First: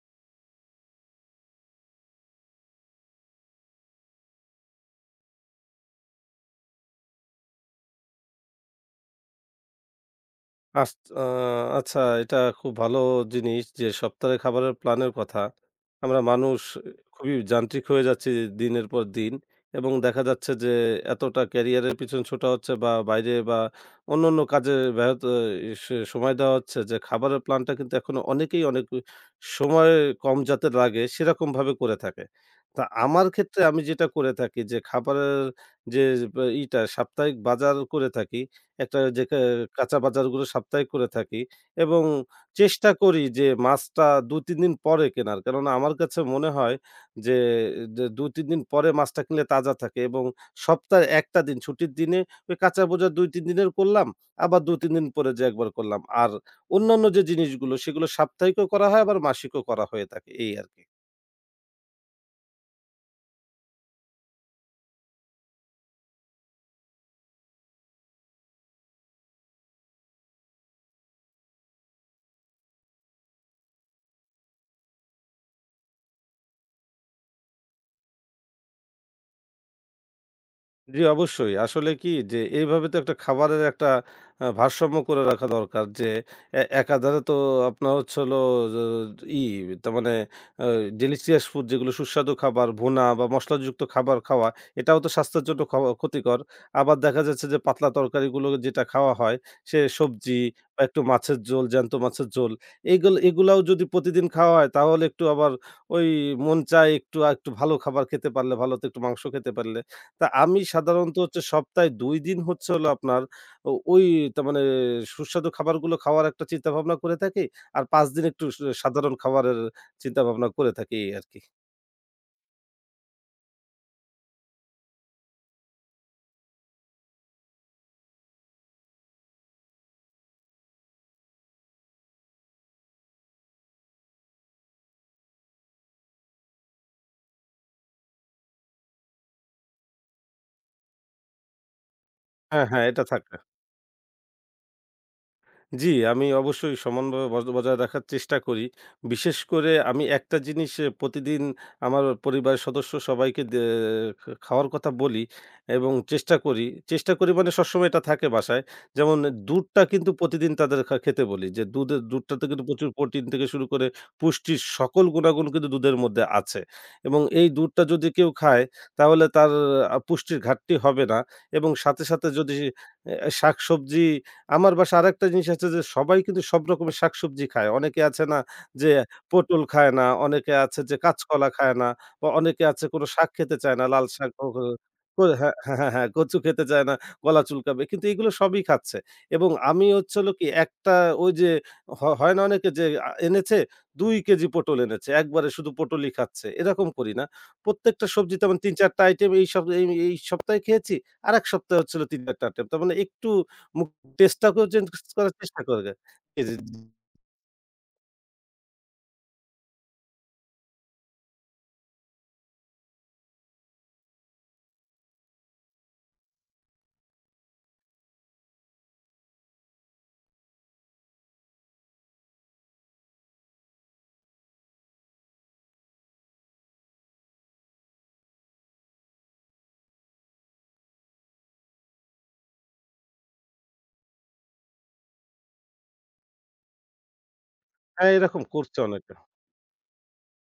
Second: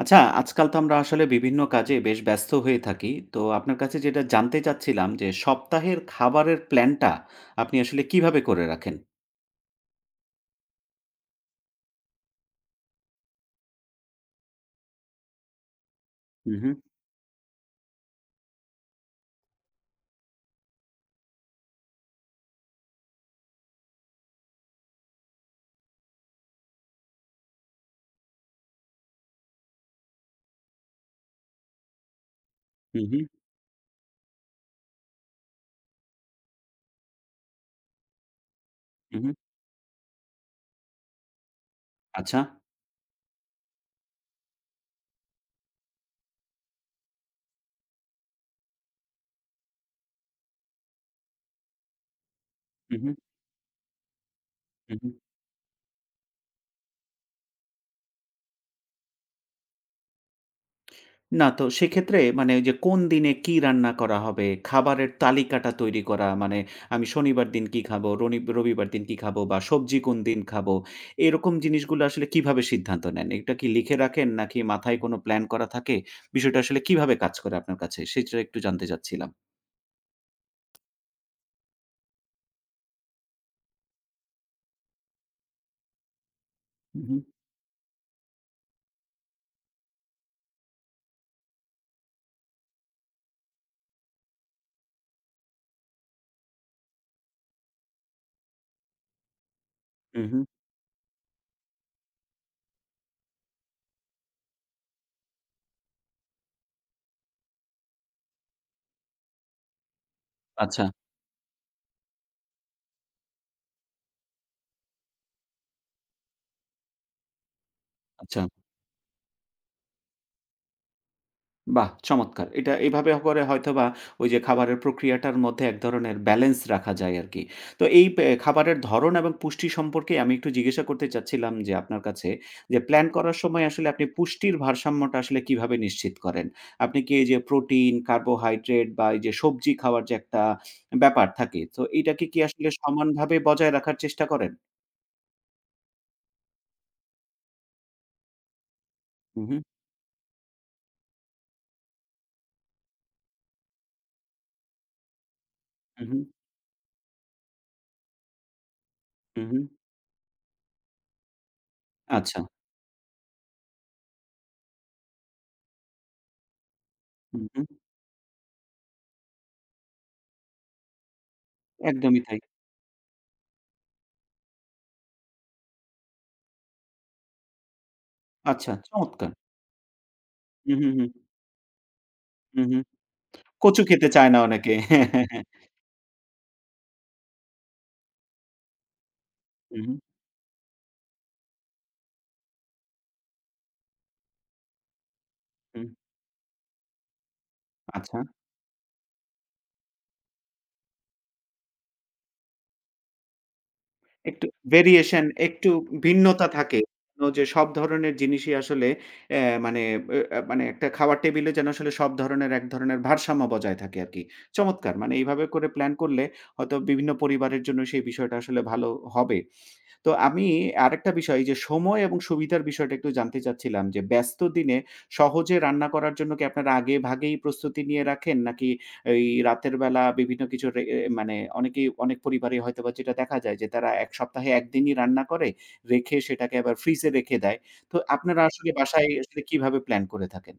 আচ্ছা, আজকাল তো আমরা আসলে বিভিন্ন কাজে বেশ ব্যস্ত হয়ে থাকি। তো আপনার কাছে যেটা জানতে চাচ্ছিলাম যে সপ্তাহের খাবারের প্ল্যানটা আপনি আসলে কিভাবে করে রাখেন? আস আ আচ্ছা এটা খুব ভালো জিনিস যে সপ্তাহের খাবারের প্ল্যানের কথা। আমরা হু, মানুষ হু, খুবই যান্ত্রিক হয়ে যাচ্ছি দিনের পর দিন, এবং দেখা যাচ্ছে যে এতটা ক্যারিয়ারের পিছনে ছোটা হচ্ছে বা বাইরে বা অন্যান্য কাজে ব্যাহত সে সময় দেওয়া হচ্ছে যে খাবারের প্ল্যানটা, কিন্তু এখনো অনেকেই অনেক সময় কম যাতে লাগে সেরকমভাবে করে থাকে। তা হু, হু, আমার ক্ষেত্রে আমি যেটা করে থাকি যে খাবারের যে ব ইটা সাপ্তাহিক বাজার করে থাকি। একটা হু, যে হু। কাঁচা বাজারগুলো সাপ্তাহিক করে থাকি এবং আচ্ছা। চেষ্টা করি যে মাছটা ২-৩ দিন পরে কেনার। কেননা আমার কাছে মনে হয় যে, যে ২-৩ দিন পরে মাছটা কিনলে তাজা থাকে এবং সপ্তাহে ১ টা দিন ছুটির দিনে ওই কাঁচা হু, বোঝা হু, ২-৩ দিনের করলাম, আবার ২-৩ হু, দিন হু। পরে যেয়ে একবার করলাম। আর অন্যান্য যে জিনিসগুলো সেগুলো সাপ্তাহিকও করা হয় আবার মাসিকও করা হয়ে থাকে এই আরকি। না তো সেক্ষেত্রে মানে ওই যে কোন দিনে কি রান্না করা হবে, খাবারের তালিকাটা তৈরি করা মানে আমি শনিবার দিন কি খাবো, রনি রবিবার দিন কি খাবো বা সবজি কোন দিন খাবো। এরকম জিনিসগুলো আসলে কিভাবে সিদ্ধান্ত নেন? এটা কি লিখে রাখেন নাকি মাথায় কোনো প্ল্যান করা থাকে? বিষয়টা আসলে কিভাবে কাজ করে আপনার কাছে? সেটা একটু জানতে চাচ্ছিলাম। জি, অবশ্যই। আসলে কি যে এইভাবে তো একটা খাবারের একটা ভারসাম্য করে রাখা দরকার যে হু, হু। একাধারে তো আপনার হচ্ছে হলো য ই তার মানে আ delicious food যেগুলো সুস্বাদু খাবার, ভুনা বা মসলাযুক্ত খাবার খাওয়া এটাও তো স্বাস্থ্যের জন্য খাওয়া ক্ষতিকর। আবার দেখা যাচ্ছে যে পাতলা তরকারিগুলো যেটা খাওয়া হয় সে হু, সবজি হু। বা একটু মাছের ঝোল, জ্যান্ত মাছের ঝোল, এগুলাও যদি প্রতিদিন খাওয়া হয় তাহলে একটু আবার ওই মন চায় একটু আরেকটু ভালো খাবার খেতে পারলে ভালো, তো একটু মাংস খেতে পারলে। তা আমি আচ্ছা, সাধারণত হচ্ছে সপ্তাহে ২ দিন হচ্ছে হলো আপনার ওই তার মানে সুস্বাদু খাবারগুলো খাওয়ার একটা চিন্তাভাবনা করে থাকি। আর ৫ দিন আচ্ছা। একটু সাধারণ খাবারের চিন্তাভাবনা করে থাকি এই আরকি। বাহ! চমৎকার। এটা এভাবে করে হয়তোবা ওই যে খাবারের প্রক্রিয়াটার মধ্যে এক ধরনের ব্যালেন্স রাখা যায় আরকি। তো এই খাবারের ধরন এবং পুষ্টি সম্পর্কে আমি একটু জিজ্ঞাসা করতে চাচ্ছিলাম যে আপনার কাছে যে প্ল্যান করার সময় আসলে আপনি পুষ্টির ভারসাম্যটা আসলে কিভাবে নিশ্চিত করেন? আপনি কি এই যে প্রোটিন, কার্বোহাইড্রেট বা এই যে সবজি খাওয়ার যে একটা ব্যাপার থাকে, তো এটাকে কি হ্যাঁ, আসলে হ্যাঁ, এটা থাকে। সমানভাবে বজায় রাখার চেষ্টা করেন? জি, আমি অবশ্যই সমানভাবে বজায় রাখার চেষ্টা করি। বিশেষ হু, হু, করে আমি একটা জিনিস প্রতিদিন আমার পরিবারের সদস্য সবাইকে দে খা খাওয়ার কথা বলি এবং হু, হু, চেষ্টা করি। চেষ্টা করি মানে সবসময় এটা থাকে বাসায়। যেমন হু, হু। দুধটা কিন্তু প্রতিদিন তাদের খেতে বলি যে দুধের আচ্ছা। দুধটাতে কিন্তু প্রচুর প্রোটিন থেকে শুরু করে পুষ্টির সকল গুণাগুণ কিন্তু দুধের মধ্যে আছে। এবং হু, এই হু। দুধটা যদি কেউ খায় তাহলে তার পুষ্টির ঘাটতি হবে না, এবং সাথে, একদমই সাথে তাই। যদি শাকসবজি। আমার বাসায় আরেকটা জিনিস আছে যে সবাই কিন্তু সব রকমের শাকসবজি খায়। অনেকে আছে না আচ্ছা, যে চমৎকার। পটল খায় না, অনেকে হু, আছে হু, যে হু, কাঁচকলা খায় না, বা হু, অনেকে হু। আছে কোনো শাক খেতে চায় কচু না। লাল খেতে চায় শাক না ও ও অনেকে। হ্যাঁ, ও হ্যাঁ, হ্যাঁ। হ্যাঁ, হ্যাঁ, হ্যাঁ, হ্যাঁ, কচু খেতে চায় না, গলা চুলকাবে। কিন্তু এগুলো সবই খাচ্ছে। এবং আমি হুম, হচ্ছে হলো কি একটা ওই যে হয় না অনেকে যে এনেছে ২ কেজি পটল এনেছে। একবারে শুধু হুম। পটলই খাচ্ছে। এরকম করি না। প্রত্যেকটা আচ্ছা। সবজি তেমন ৩-৪ টা আইটেম এই সপ এই এই সপ্তাহে খেয়েছি। আরেক সপ্তাহে হচ্ছে হলো ৩-৪ টা আইটেম। তার মানে একটু মুখ একটু টেস্টটাকেও চেঞ্জ ভেরিয়েশন করার চেষ্টা একটু করে। জি, ভিন্নতা জি, জি। থাকে। অন্য যে সব ধরনের জিনিসই আসলে অ্যা মানে অ্যা অ্যা মানে একটা খাওয়ার টেবিলে যেন আসলে সব ধরনের এক ধরনের ভারসাম্য বজায় থাকে আরকি। চমৎকার! মানে এইভাবে করে প্ল্যান করলে হয়তো বিভিন্ন পরিবারের জন্য সেই বিষয়টা আসলে ভালো হবে। তো আমি আরেকটা বিষয় এই যে সময় এবং সুবিধার বিষয়টা একটু জানতে চাচ্ছিলাম যে, ব্যস্ত দিনে সহজে রান্না করার জন্য কি আপনারা আগে ভাগেই প্রস্তুতি নিয়ে রাখেন? নাকি এই রাতের বেলা বিভিন্ন কিছু রে এ মানে অনেকেই অনেক পরিবারে হয়তোবা যেটা দেখা যায় যে, তারা ১ সপ্তাহে ১ দিনই রান্না করে, রেখে সেটাকে আবার ফ্রিজে রেখে দেয়। তো হ্যাঁ, আপনারা এরকম আসলে করছে বাসায় অনেকে। আসলে কিভাবে প্ল্যান করে থাকেন?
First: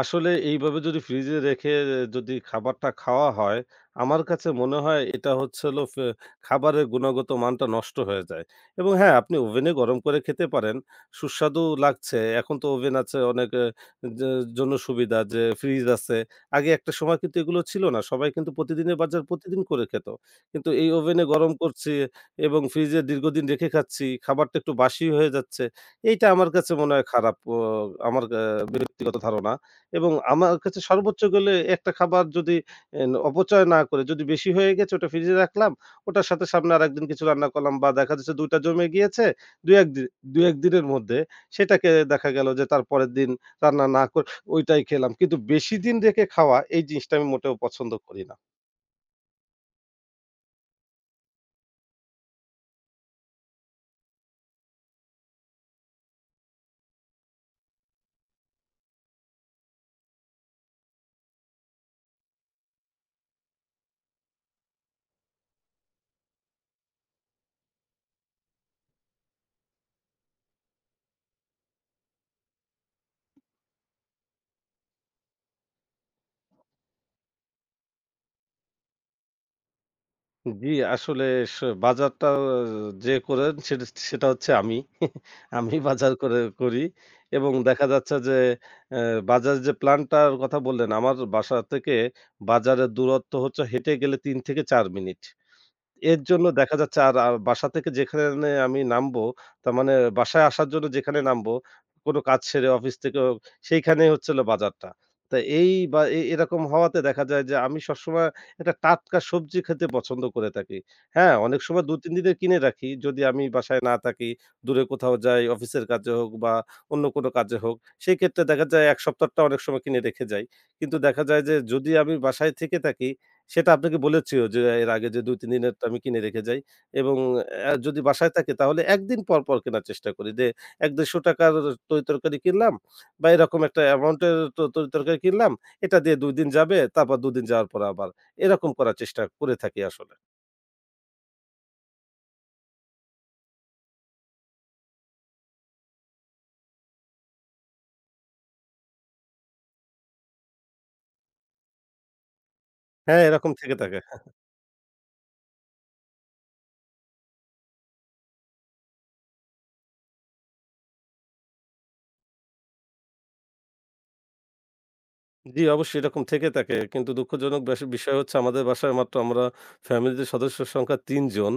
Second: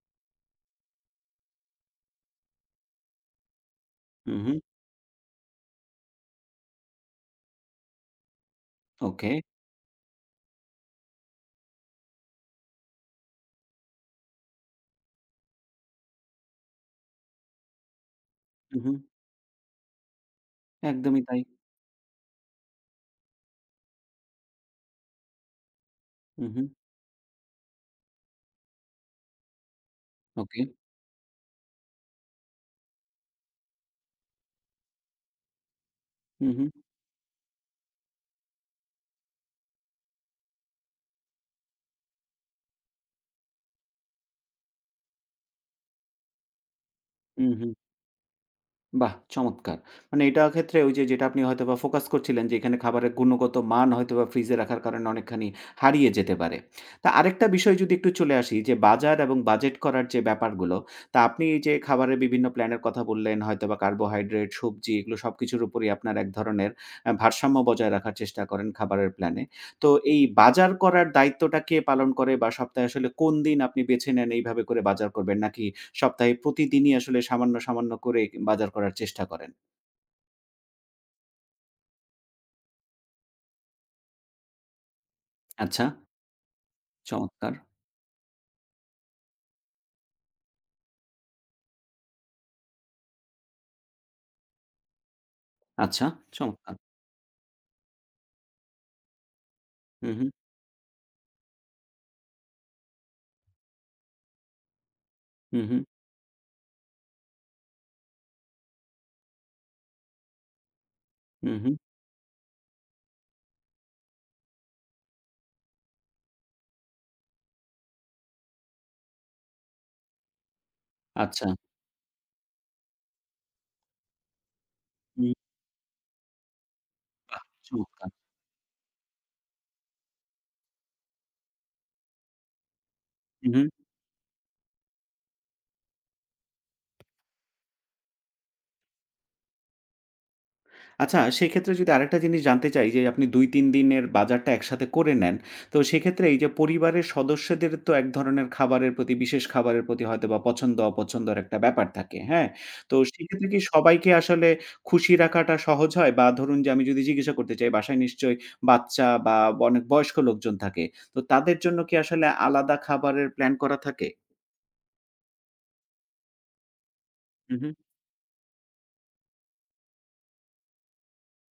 আসলে এইভাবে যদি ফ্রিজে রেখে যদি খাবারটা খাওয়া হয়, আমার হু, কাছে হু। মনে হয় এটা হচ্ছে হলো খাবারের গুণগত মানটা নষ্ট হয়ে যায়। এবং হ্যাঁ, ওকে। আপনি ওভেনে গরম করে খেতে পারেন। সুস্বাদু লাগছে। এখন তো ওভেন আছে, অনেক যে জন্য সুবিধা যে ফ্রিজ আছে। আগে একটা সময় কিন্তু এগুলো ছিল না। সবাই কিন্তু হু, হু। প্রতিদিনের বাজার প্রতিদিন করে খেত। কিন্তু এই একদমই ওভেনে তাই। গরম করছি এবং ফ্রিজে দীর্ঘদিন রেখে খাচ্ছি, খাবারটা একটু বাসি হয়ে যাচ্ছে। এইটা হু, আমার হু। কাছে মনে হয় খারাপ। আমার ব্যক্তিগত ধারণা। এবং আমার ওকে। কাছে সর্বোচ্চ গেলে একটা খাবার যদি অপচয় না করে, যদি বেশি হয়ে গেছে ওটা ফ্রিজে রাখলাম। ওটার সাথে হু, হু। সামনে আরেকদিন কিছু রান্না করলাম, বা দেখা যাচ্ছে ২ টা জমে গিয়েছে ২-১ দিন ২-১ দিনের মধ্যে, সেটাকে দেখা গেল যে তারপরের দিন রান্না না করে ওইটাই খেলাম। কিন্তু বেশি দিন রেখে খাওয়া এই জিনিসটা আমি হু, মোটেও হু। পছন্দ করি না। বাহ! চমৎকার। মানে এটা ক্ষেত্রে ওই যে যেটা আপনি হয়তোবা ফোকাস করছিলেন যে এখানে খাবারের গুণগত মান হয়তোবা ফ্রিজে রাখার কারণে অনেকখানি হারিয়ে যেতে পারে। তা আরেকটা বিষয় যদি একটু চলে আসি যে বাজার এবং বাজেট করার যে ব্যাপারগুলো, তা আপনি এই যে খাবারের বিভিন্ন প্ল্যানের কথা বললেন, হয়তোবা কার্বোহাইড্রেট, সবজি এগুলো সবকিছুর উপরেই আপনার এক ধরনের ভারসাম্য বজায় রাখার চেষ্টা করেন খাবারের প্ল্যানে। তো এই বাজার করার দায়িত্বটা কে পালন করে বা সপ্তাহে আসলে কোন দিন আপনি বেছে নেন এইভাবে করে বাজার করবেন? নাকি সপ্তাহে প্রতিদিনই আসলে সামান্য করে বাজার করার চেষ্টা করেন। জি, আসলে স বাজারটা যে করেন সেটা সেটা হচ্ছে আমি। আমি আচ্ছা, বাজার করি এবং চমৎকার। দেখা যাচ্ছে যে অ্যা বাজারের যে প্ল্যানটার কথা বললেন, আমার বাসা থেকে বাজারের দূরত্ব হচ্ছে হেঁটে গেলে ৩ থেকে ৪ মিনিট। আচ্ছা, এর জন্য চমৎকার। দেখা যাচ্ছে আর আর বাসা থেকে যেখানে আমি নামবো, তার মানে হু, হু, বাসায় আসার জন্য যেখানে নামবো, কোনো কাজ সেরে অফিস থেকে হোক, সেইখানেই হচ্ছে হলো বাজারটা। তো হু, এই হু, বা এ এরকম হওয়াতে দেখা যায় যে আমি সবসময় একটা টাটকা সবজি খেতে পছন্দ করে থাকি। হ্যাঁ, হু, অনেক হু। সময় ২-৩ দিনের কিনে রাখি। যদি আমি বাসায় না থাকি, দূরে কোথাও যাই, অফিসের কাজে হোক বা অন্য কোনো কাজে হোক, সেক্ষেত্রে দেখা যায় ১ সপ্তাহটা অনেক সময় কিনে রেখে যাই। কিন্তু দেখা যায় আচ্ছা, যে যদি আমি বাসায় থেকে থাকি, সেটা আপনাকে বলেছিও যে এর আগে যে হুম, ২-৩ দিনেরটা আমি কিনে রেখে যাই, এবং যদি চমৎকার। বাসায় থাকে তাহলে ১ দিন পর, পর কেনার চেষ্টা করি। যে ৳১-১৫০ তরি-তরকারি কিনলাম বা হু, এরকম হু। একটা অ্যামাউন্টের তরি-তরকারি কিনলাম। এটা দিয়ে ২ দিন যাবে, তারপর ২ দিন যাওয়ার পর আবার। এরকম করার চেষ্টা করে থাকি আসলে। আচ্ছা, সেক্ষেত্রে যদি আরেকটা জিনিস জানতে চাই যে আপনি ২-৩ দিনের বাজারটা একসাথে করে নেন। তো সেক্ষেত্রে এই যে পরিবারের সদস্যদের তো এক ধরনের খাবারের প্রতি, বিশেষ খাবারের প্রতি হয়তোবা পছন্দ-অপছন্দের একটা ব্যাপার থাকে, হ্যাঁ? তো হ্যাঁ, সেক্ষেত্রে এরকম কি থেকে থাকে। সবাইকে আসলে খুশি রাখাটা সহজ হয়? বা ধরুন যে আমি যদি জিজ্ঞাসা করতে চাই বাসায় নিশ্চয়ই বাচ্চা বা অনেক বয়স্ক লোকজন থাকে। তো তাদের জন্য কি আসলে আলাদা খাবারের প্ল্যান করা থাকে? জি, অবশ্যই এরকম থেকে থাকে। কিন্তু হু, দুঃখজনক হু। বেশ বিষয় হচ্ছে আমাদের বাসায় মাত্র আমরা ফ্যামিলিতে সদস্যর সংখ্যা ৩ জন।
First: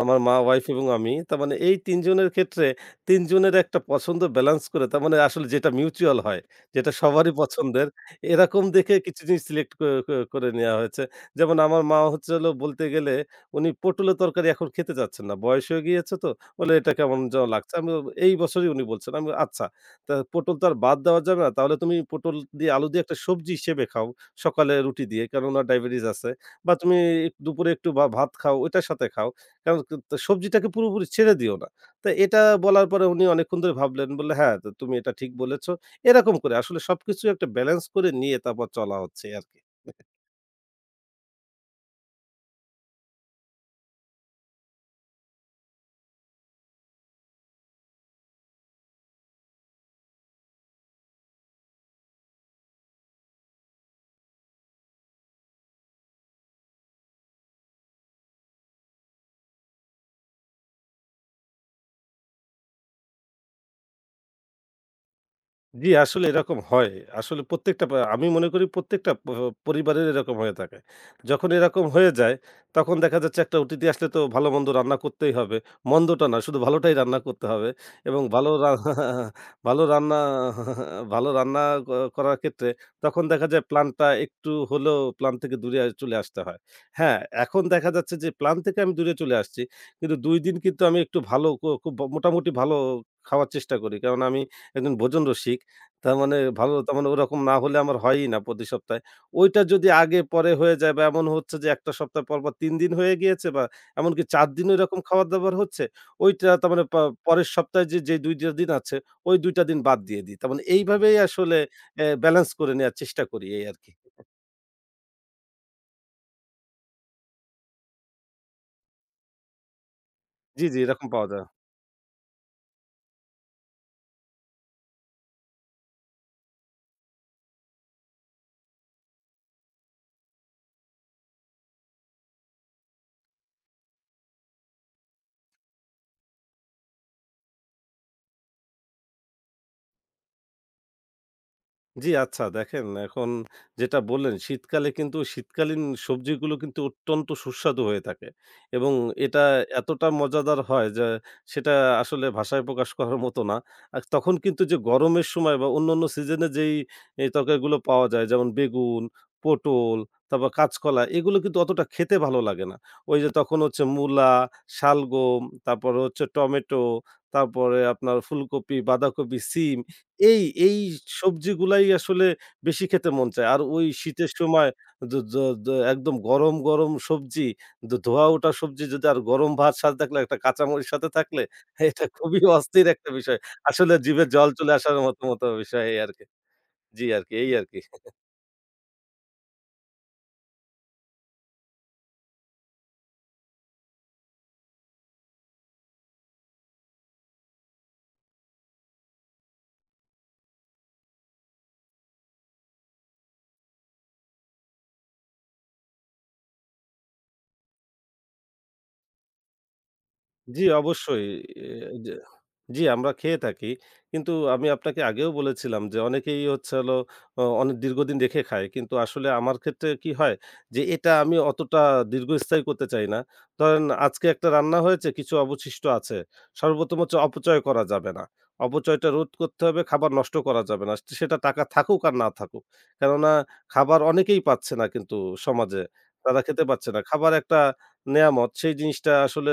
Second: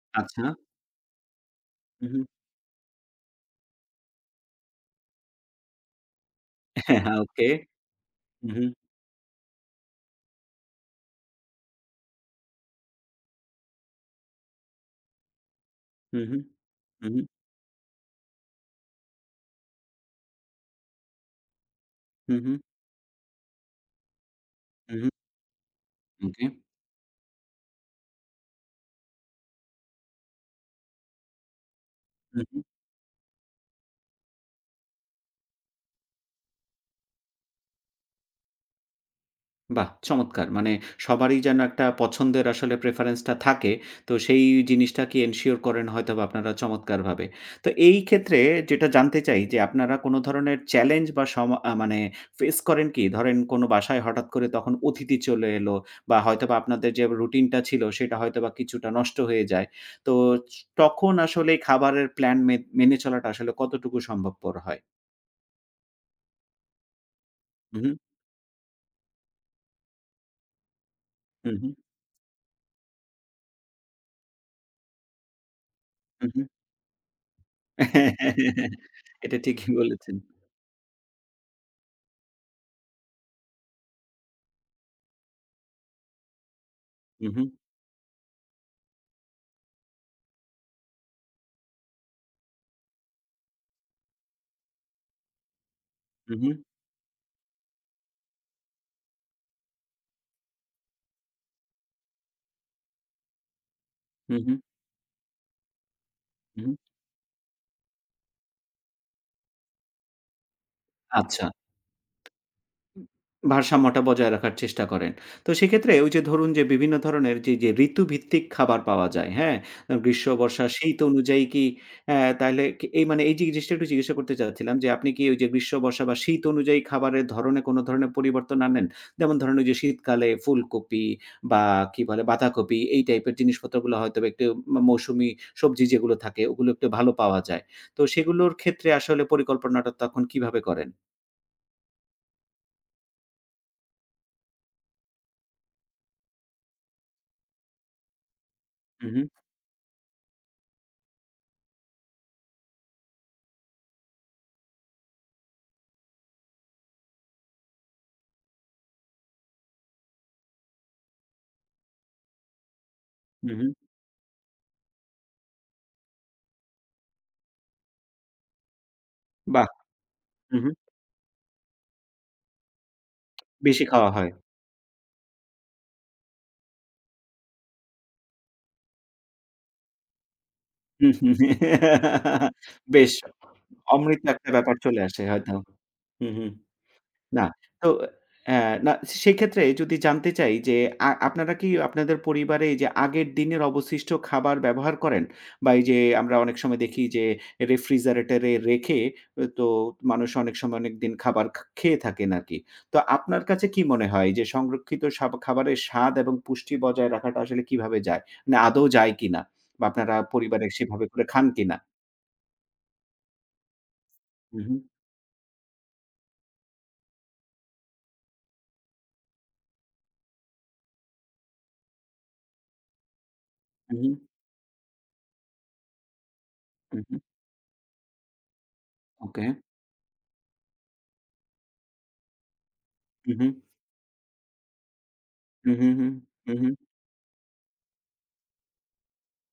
আমার মা, আচ্ছা। ওয়াইফ এবং আমি। তার মানে এই ৩ হু, হু। জনের ক্ষেত্রে ৩ জনের একটা পছন্দ ব্যালেন্স করে, তার মানে আসলে যেটা মিউচুয়াল হয়, যেটা সবারই ওকে। পছন্দের, হু, এরকম হু। দেখে কিছু জিনিস সিলেক্ট ক ক করে নেয়া হয়েছে। যেমন আমার মা হচ্ছে হলো বলতে গেলে উনি পটলের তরকারি এখন খেতে চাচ্ছেন না। বয়স হয়ে গিয়েছে হু, তো হু। বলে এটা হু, কেমন হু। যেন লাগছে। আমি বললাম, এই বছরই উনি বলছেন। আমি বললাম, আচ্ছা, তা পটল তো আর বাদ দেওয়া যাবে না। তাহলে তুমি হু, পটল হু। দিয়ে আলু দিয়ে একটা সবজি হিসেবে খাও সকালে হু, রুটি হু। দিয়ে। কেননা ডায়াবেটিস আছে। ওকে। বা তুমি দুপুরে একটু ভাত খাও, ওইটার সাথে খাও। কারণ ক ত সবজিটাকে পুরোপুরি ছেড়ে দিও না। তো এটা হু, হু। বলার পরে উনি অনেকক্ষণ ধরে ভাবলেন। বললে, "হ্যাঁ, তো তুমি এটা ঠিক বলেছ।" এরকম করে আসলে সবকিছু একটা ব্যালেন্স করে নিয়ে তারপর চলা হচ্ছে আরকি। বাহ! চমৎকার। মানে সবারই যেন একটা পছন্দের আসলে প্রেফারেন্স টা থাকে। তো সেই জিনিসটাকে এনশিওর করেন হয়তোবা আপনারা চমৎকারভাবে। তো এই ক্ষেত্রে যেটা জানতে চাই যে আপনারা কোনো ধরনের চ্যালেঞ্জ বা সমা আ মানে ফেস করেন কি? ধরেন কোনো বাসায় হঠাৎ করে তখন অতিথি চলে এলো বা হয়তোবা আপনাদের যে রুটিনটা ছিল সেটা হয়তোবা কিছুটা নষ্ট হয়ে যায়। তো চ তখন আসলে খাবারের প্ল্যান মেনে চলাটা আসলে কতটুকু সম্ভবপর হয়? জি, আসলে এরকম হয়। আসলে প্রত্যেকটা উহু, আমি মনে করি প্রত্যেকটা পরিবারের এরকম হয়ে থাকে। যখন উহু, এরকম হয়ে যায়, তখন দেখা যাচ্ছে একটা অতিথি আসলে তো ভালো-মন্দ রান্না করতেই হবে। মন্দটা না, উহু। শুধু ভালোটাই রান্না করতে হবে, এবং ভালো রা এটা ঠিকই ভালো বলেছেন। রান্না ভালো রান্না ক করার ক্ষেত্রে তখন দেখা যায় প্ল্যানটা একটু হলেও প্ল্যান থেকে দূরে চলে আসতে হয়। হ্যাঁ, হু, হু, এখন দেখা যাচ্ছে যে প্ল্যান থেকে আমি দূরে চলে আসছি। কিন্তু ২ দিন কিন্তু আমি একটু ভালো খুব মোটামুটি ভালো খাওয়ার চেষ্টা করি। কারণ আমি একজন ভোজন রসিক। তার হু, মানে হু, ভালো, তার মানে ওরকম না হলে আমার হয়ই না প্রতি সপ্তাহে। ওইটা যদি আগে পরে হয়ে যায় বা এমন হচ্ছে যে ১ টা সপ্তাহ পর, পর ৩ দিন হয়ে গিয়েছে বা এমনকি হু, ৪ দিনও এরকম খাবার-দাবার হচ্ছে, ওইটা হু, তার হু, মানে পরের সপ্তাহে যে ২ টা দিন আছে, ওই ২ টা দিন বাদ দিয়ে দিই। তার মানে এইভাবেই আচ্ছা। আসলে ব্যালেন্স করে নেয়ার চেষ্টা করি এই আরকি। ভারসাম্যটা বজায় রাখার চেষ্টা করেন। তো সেক্ষেত্রে ওই যে ধরুন যে বিভিন্ন ধরনের যে ঋতুভিত্তিক খাবার পাওয়া যায়, হ্যাঁ? গ্রীষ্ম, জি, বর্ষা, জি, শীত এরকম পাওয়া যায়। অনুযায়ী কি তাহলে কি এই মানে এই জিনিসটা একটু জিজ্ঞাসা করতে চাচ্ছিলাম যে, আপনি কি ওই যে গ্রীষ্ম, বর্ষা বা শীত অনুযায়ী খাবারের ধরনে কোনো ধরনের পরিবর্তন আনেন? যেমন ধরেন ওই যে শীতকালে ফুলকপি বা কি বলে বাঁধাকপি এই টাইপের জিনিসপত্রগুলো হয়তোবা একটু মৌসুমি সবজি যেগুলো থাকে ওগুলো একটু ভালো পাওয়া যায়। তো সেগুলোর ক্ষেত্রে আসলে পরিকল্পনাটা তখন কিভাবে করেন? জি, আচ্ছা দেখেন, এখন যেটা বললেন শীতকালে কিন্তু শীতকালীন সবজিগুলো কিন্তু অত্যন্ত সুস্বাদু হয়ে থাকে এবং হু, হু, এটা এতটা মজাদার হয় যে সেটা আসলে ভাষায় প্রকাশ করার মতো না। আর তখন কিন্তু যে গরমের সময় বা অন্যান্য সিজনে যেই এই তরকারিগুলো পাওয়া যায় যেমন বেগুন, পটল, তারপর কাঁচকলা, এগুলো কিন্তু অতটা খেতে ভালো লাগে না। ওই যে হু, তখন হু। হচ্ছে মূলা, শালগম, তারপরে হচ্ছে টমেটো, তারপরে আপনার ফুলকপি, বাঁধাকপি, বাহ! সিম, এই, হুম, হুম। এই সবজিগুলাই আসলে বেশি খেতে মন চায়। আর বেশি ওই খাওয়া শীতের হয়। সময় দ দ দ একদম গরম, গরম সবজি, ধোয়া ওঠা সবজি যদি আর গরম ভাত সাথে থাকলে, একটা কাঁচামরিচ সাথে হুম, হুম। থাকলে, এটা খুবই অস্থির একটা বেশ বিষয়। আসলে অমৃত জিভে জল একটা চলে ব্যাপার আসার চলে মতো, আসে মতো হয়তো। বিষয় এই আরকি। হুম, হুম। জি আরকি, না। এই আরকি। তো অ্যা না সেক্ষেত্রে যদি জানতে চাই যে আপনারা কি আপনাদের পরিবারে এই যে আগের দিনের অবশিষ্ট খাবার ব্যবহার করেন? বা এই যে আমরা অনেক সময় দেখি যে রেফ্রিজারেটরে রেখে তো মানুষ অনেক সময় অনেকদিন খাবার খেয়ে থাকেন আরকি। তো আপনার কাছে কি মনে হয় যে সংরক্ষিত খাবারের স্বাদ এবং পুষ্টি বজায় রাখাটা আসলে কিভাবে যায়? না আদৌ যায় কিনা? বা আপনারা জি, পরিবারে সেভাবে অবশ্যই। করে খান এ কিনা? য জি, আমরা খেয়ে থাকি। কিন্তু হু, আমি হু, আপনাকে আগেও বলেছিলাম যে অনেকেই হচ্ছে হলো অনেক দীর্ঘদিন রেখে খায়। কিন্তু আসলে আমার ক্ষেত্রে কি হয় যে এটা আমি অতটা দীর্ঘস্থায়ী করতে চাই না। ধরেন হু, হু, আজকে একটা রান্না হয়েছে, কিছু অবশিষ্ট আছে। হু, সর্বপ্রথম হচ্ছে হু, অপচয় করা যাবে না। অপচয়টা রোধ ওকে। করতে হবে, খাবার নষ্ট করা যাবে না। সেটা টাকা থাকুক আর না থাকুক। কেননা হু, হু, খাবার অনেকেই পাচ্ছে না কিন্তু হু, সমাজে। হু, হু, তারা খেতে হু, পাচ্ছে না। খাবার একটা নেয়ামত। সেই জিনিসটা আসলে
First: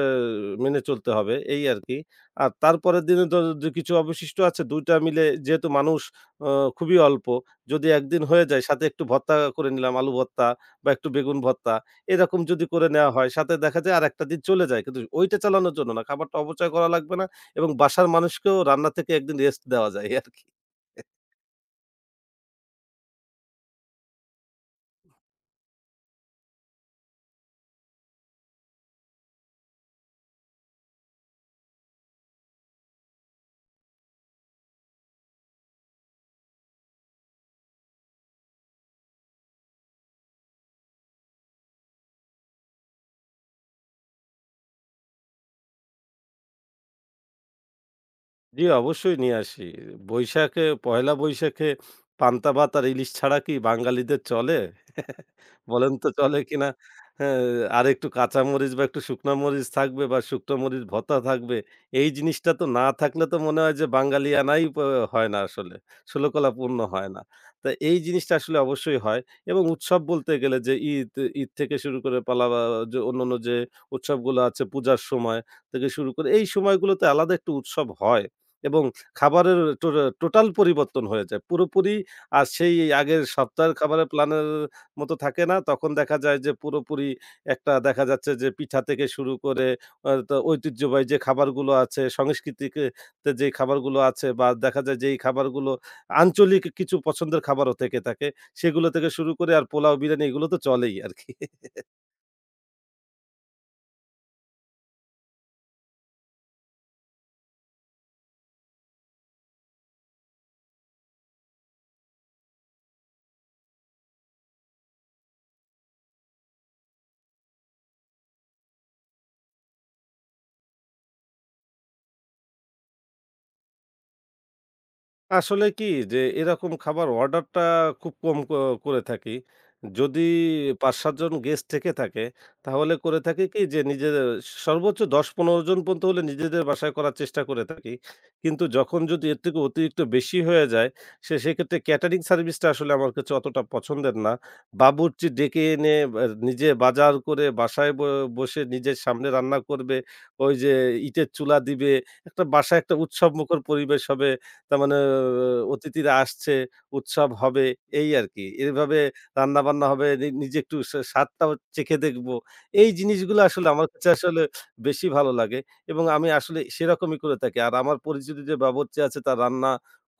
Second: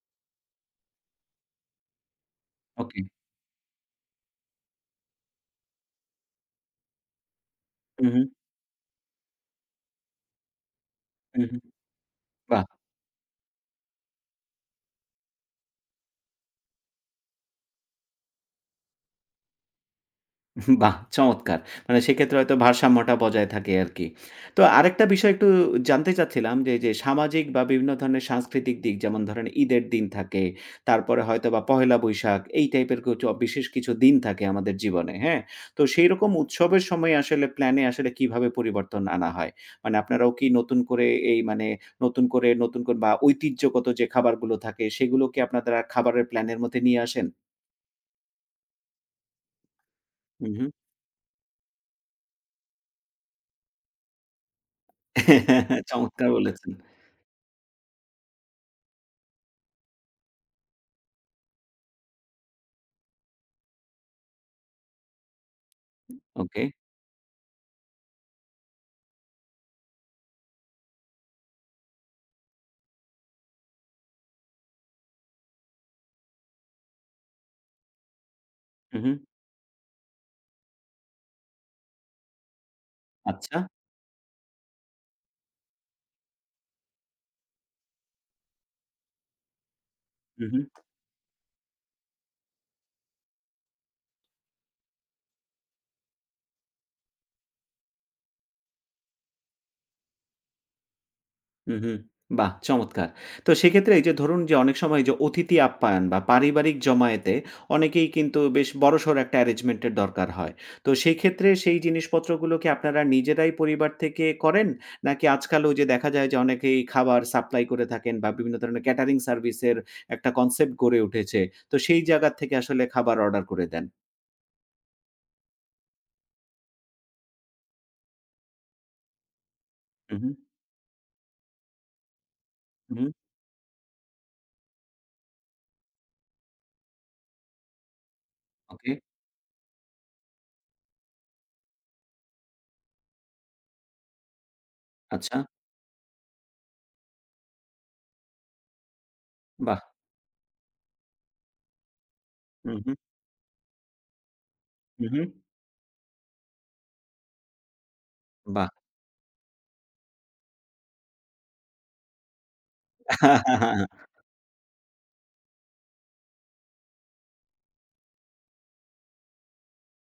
মেনে চলতে হবে এই আরকি। আর ওকে। তারপরের দিনে তো যে কিছু অবশিষ্ট আছে ২ টা মিলে যেহেতু মানুষ অ খুবই অল্প, যদি হু, হু। একদিন হয়ে যায় সাথে একটু ভর্তা করে নিলাম, আলু ভর্তা বা একটু বেগুন হুম, হুম। ভর্তা। এরকম বাহ! যদি করে নেওয়া হয় সাথে দেখা যায় আরেকটা দিন চলে যায়। কিন্তু ওইটা চালানোর জন্য না, খাবারটা অপচয় করা লাগবে না এবং বাসার মানুষকেও রান্না থেকে একদিন রেস্ট দেওয়া যায় আরকি। বাহ! চমৎকার। মানে সেক্ষেত্রে হয়তো ভারসাম্যটা বজায় থাকে আরকি। তো আরেকটা বিষয় একটু জানতে চাচ্ছিলাম যে, যে সামাজিক বা বিভিন্ন ধরনের সাংস্কৃতিক দিক যেমন ধরেন ঈদের দিন থাকে, তারপরে হয়তোবা পহেলা বৈশাখ এই টাইপের কিছু বিশেষ কিছু দিন থাকে আমাদের জীবনে, হ্যাঁ? তো সেইরকম উৎসবের সময় আসলে প্ল্যানে আসলে কিভাবে পরিবর্তন আনা হয়? মানে আপনারাও কি নতুন করে এই মানে নতুন করে বা ঐতিহ্যগত যে খাবারগুলো থাকে সেগুলো কি আপনারা খাবারের প্ল্যানের মধ্যে নিয়ে আসেন? জি, অবশ্যই নিয়ে আসি। হুম, বৈশাখে, হুম। পহেলা বৈশাখে পান্তা ভাত আর ইলিশ ছাড়া কি বাঙালিদের চলে? বলেন তো চমৎকার চলে কিনা? বলেছেন। হ্যাঁ, আর একটু কাঁচামরিচ বা একটু শুকনা মরিচ থাকবে বা শুকনো মরিচ ভর্তা থাকবে। এই জিনিসটা তো না থাকলে তো মনে হয় যে বাঙালিয়ানাই হয় না আসলে। ষোলকলা ওকে। পূর্ণ হয় না। তা এই জিনিসটা আসলে অবশ্যই হয়, এবং উৎসব বলতে গেলে যে ঈদ, ঈদ থেকে শুরু করে পালা বা যে অন্যান্য যে উৎসবগুলো আছে পূজার সময় থেকে শুরু করে, এই সময়গুলোতে আলাদা একটা উৎসব হয় এবং হু, হু। খাবারের টোটাল পরিবর্তন হয়ে যায়, পুরোপুরি। আর সেই আগের আচ্ছা। সপ্তাহের খাবারের প্ল্যানের মতো থাকে না। তখন দেখা যায় যে পুরোপুরি একটা দেখা যাচ্ছে যে পিঠা থেকে শুরু করে তো হু, হু। ঐতিহ্যবাহী যে খাবারগুলো আছে, সংস্কৃতিকে যেই খাবারগুলো আছে বা দেখা যায় যেই খাবারগুলো আঞ্চলিক কিছু পছন্দের খাবারও থেকে থাকে, সেগুলো থেকে শুরু করে আর পোলাও, বিরিয়ানি এগুলো তো চলেই আরকি। হু, হু। বাহ! চমৎকার। তো সেক্ষেত্রে এই যে ধরুন যে অনেক সময় যে অতিথি আপ্যায়ন বা পারিবারিক জমায়েতে অনেকেই কিন্তু বেশ বড়সড় একটা অ্যারেঞ্জমেন্ট এর দরকার হয়। তো সেই ক্ষেত্রে সেই জিনিসপত্রগুলো কি আপনারা নিজেরাই পরিবার থেকে করেন? নাকি আজকালও যে দেখা যায় যে অনেকেই খাবার সাপ্লাই করে থাকেন বা বিভিন্ন ধরনের ক্যাটারিং সার্ভিস এর একটা কনসেপ্ট গড়ে উঠেছে। তো সেই জায়গা থেকে আসলে খাবার অর্ডার করে দেন? আসলে কি যে এরকম খাবার অর্ডারটা খুব কম করে থাকি। হু, যদি হু। ৫-৭ জন গেস্ট থেকে থাকে তাহলে হু, হু। করে থাকি কি যে নিজেদের সর্বোচ্চ ১০-১৫ জন পর্যন্ত হলে নিজেদের বাসায় করার চেষ্টা করে থাকি। কিন্তু ওকে। যখন যদি এর থেকে অতিরিক্ত বেশি হয়ে যায় সেক্ষেত্রে ক্যাটারিং সার্ভিসটা আসলে আমার কাছে অতটা পছন্দের না। বাবুর্চি আচ্ছা। ডেকে এনে বা নিজে বাজার করে বাসায় বসে নিজের সামনে রান্না বাহ! করবে। ওই যে ইটের চুলা দিবে। একটা হু, বাসায় হু। একটা উৎসবমুখর পরিবেশ হবে। তার মানে হুম, হুম। অতিথিরা আসছে, উৎসব হবে এই আরকি। বাহ! এভাবে রান্নাবান্না হবে, নিজে একটু স্বাদটাও চেখে দেখব। এই জিনিসগুলো আসলে আমার কাছে আসলে বেশি ভালো লাগে এবং আমি আসলে সেরকমই করে থাকি। আর আমার পরিচিত যে বাবুর্চি আছে তার রান্না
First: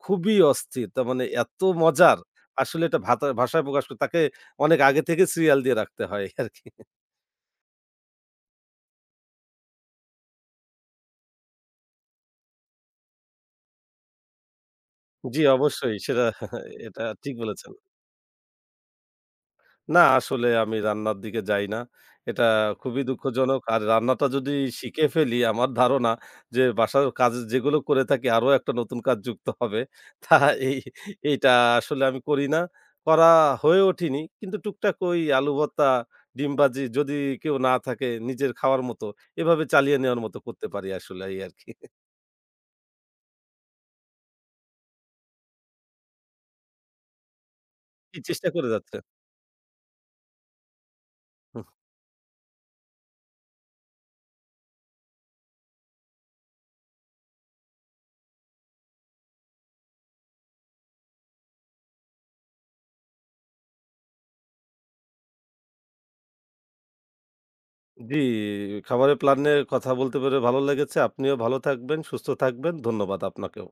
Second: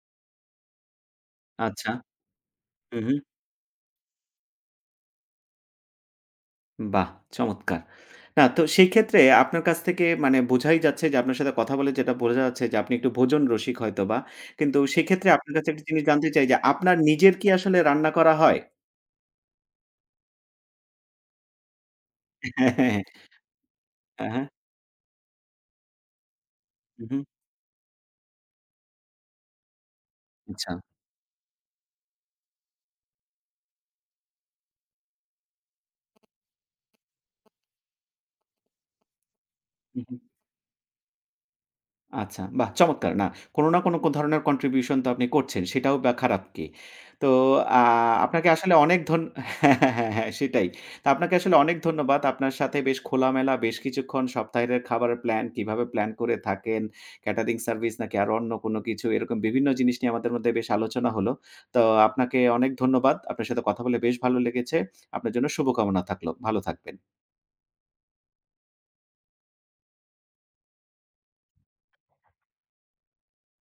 খুবই অস্থির। তার মানে এত আচ্ছা। মজার, আসলে এটা হুম, হুম। ভাষায় প্রকাশ করে তাকে অনেক আগে থেকে সিরিয়াল দিয়ে রাখতে হয় আরকি। বাহ! চমৎকার। না তো সেই ক্ষেত্রে আপনার কাছ থেকে মানে বোঝাই যাচ্ছে যে আপনার সাথে কথা বলে যেটা বোঝা যাচ্ছে যে আপনি একটু ভোজন রসিক হয়তোবা। কিন্তু সেক্ষেত্রে জি, আপনার কাছে একটা অবশ্যই জিনিস সেটা, জানতে চাই যে আপনার এটা ঠিক নিজের কি বলেছেন। আসলে রান্না করা হয়? না, আসলে আমি রান্নার দিকে যাই না। এটা হ্যাঁ, হ্যাঁ। খুবই দুঃখজনক। আর রান্নাটা হ্যাঁ, হ্যাঁ। যদি শিখে ফেলি আমার ধারণা যে বাসার হুম, হুম। কাজ যেগুলো করে থাকি আরো একটা নতুন কাজ যুক্ত হবে। তা আচ্ছা। এই এইটা আসলে আমি করি না। করা হয়ে ওঠেনি। কিন্তু টুকটাক ওই আলু ভর্তা, ডিম ভাজি যদি কেউ না থাকে নিজের খাওয়ার মতো, এভাবে চালিয়ে হুম, হুম। নেওয়ার মতো করতে পারি আসলে এই আরকি। আচ্ছা, বাহ! চমৎকার। না, কোনো না কোনো ধরনের কন্ট্রিবিউশন তো আপনি করছেন, সেটাও বা খারাপ কি? তো আ চেষ্টা আপনাকে করে আসলে যাচ্ছে। অনেক ধন হ্যাঁ, হ্যাঁ, হ্যাঁ, হ্যাঁ, সেটাই। তো আপনাকে আসলে হুম, অনেক ধন্যবাদ। আপনার সাথে বেশ খোলামেলা বেশ কিছুক্ষণ সপ্তাহের খাবারের প্ল্যান, কিভাবে প্ল্যান করে থাকেন, ক্যাটারিং সার্ভিস নাকি আরো অন্য কোনো কিছু, এরকম বিভিন্ন জিনিস নিয়ে আমাদের মধ্যে বেশ আলোচনা হলো। তো আপনাকে অনেক ধন্যবাদ। আপনার সাথে কথা বলে বেশ ভালো লেগেছে। আপনার জন্য শুভকামনা থাকলো। ভালো থাকবেন। জি, খাবারের প্ল্যান নিয়ে কথা বলতে পেরে ভালো লেগেছে। আপনিও ভালো থাকবেন, সুস্থ থাকবেন। ধন্যবাদ আপনাকেও।